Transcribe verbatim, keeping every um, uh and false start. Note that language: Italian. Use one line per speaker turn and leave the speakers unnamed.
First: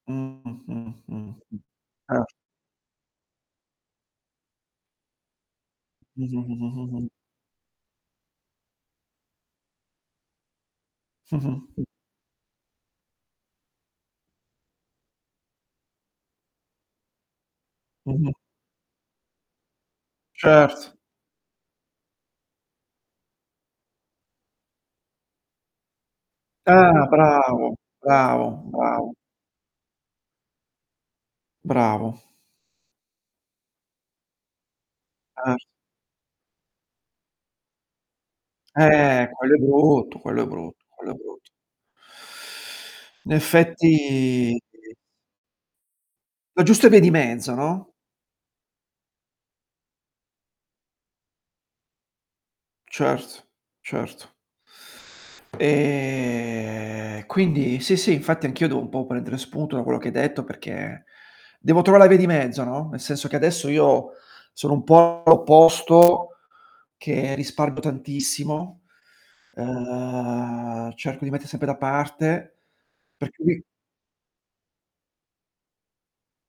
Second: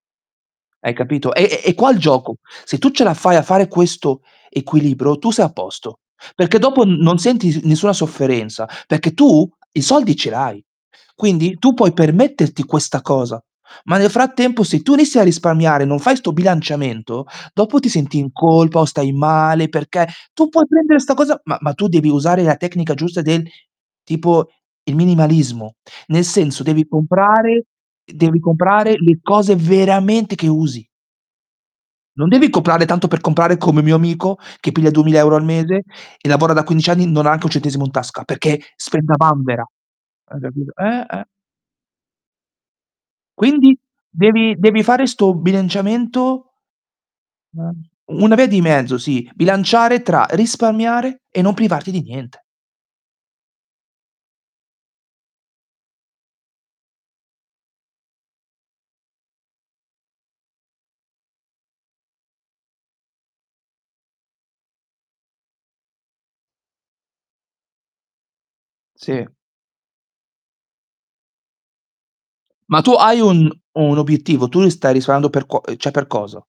Mh,
Hai
mh,
capito?
mh,
È
mh.
è è qua il
Ert
giocu: se tu ce la fai a fare questo equilibro tu sei a posto, perché dopo n
Mh-mh-mh-mh-mh-mh.
non senti sn nessua sofferenza, perché tu i soldi ce l'hai. Quindi tu
Mh-mh.
puoi permetterti questa cosa, ma nel frattempo se tu inizi a risparmiare, non fai 'sto bilanciamento, dopo ti senti
Mh.
in colpa, o stai male, perché tu puoi
Cert
prendere 'sta cosa, ma ma tu devi usare la tecnica giusta del tipo, il minimalismo. Nel senso, devi
Tah!
comprare
Bravo,
devi
bravo,
comprare
bravo.
le cose veramente che usi.
Bravo.
Non devi coprare tanto per comprare, come mio amico che piglia duemila euro al
Cert
mese, e lavora da quindic anni, non ha anche un centesimo in tasca, perché spende a
Eh, quello è
vanvera.
brutto!
Hai
Quello è
capito
brutto,
eh,
quello è
eh!
brutto. In
Quindi, devi
effetti
devi fare 'sto bilanciamento
La giusta via di mezzo,
[unintelligible]
no?
Una via di mezzo, sì, bilanciare tra risparmiare, e non privarti di niente.
Certo, certo. E quindi, sì sì, infatti anch'io devo un po' prendere spunto da quello che hai detto perché, devo trovare la via di mezzo, no. Nel senso che adesso io sono un po' l'opposto, che risparmo tantissimo,
Sì.
ehm, cerco di metter sempre da parte,
Ma tu hai
per
un
cui
un obiettivo, tu l stai risamando per cuo ceh, per cosa?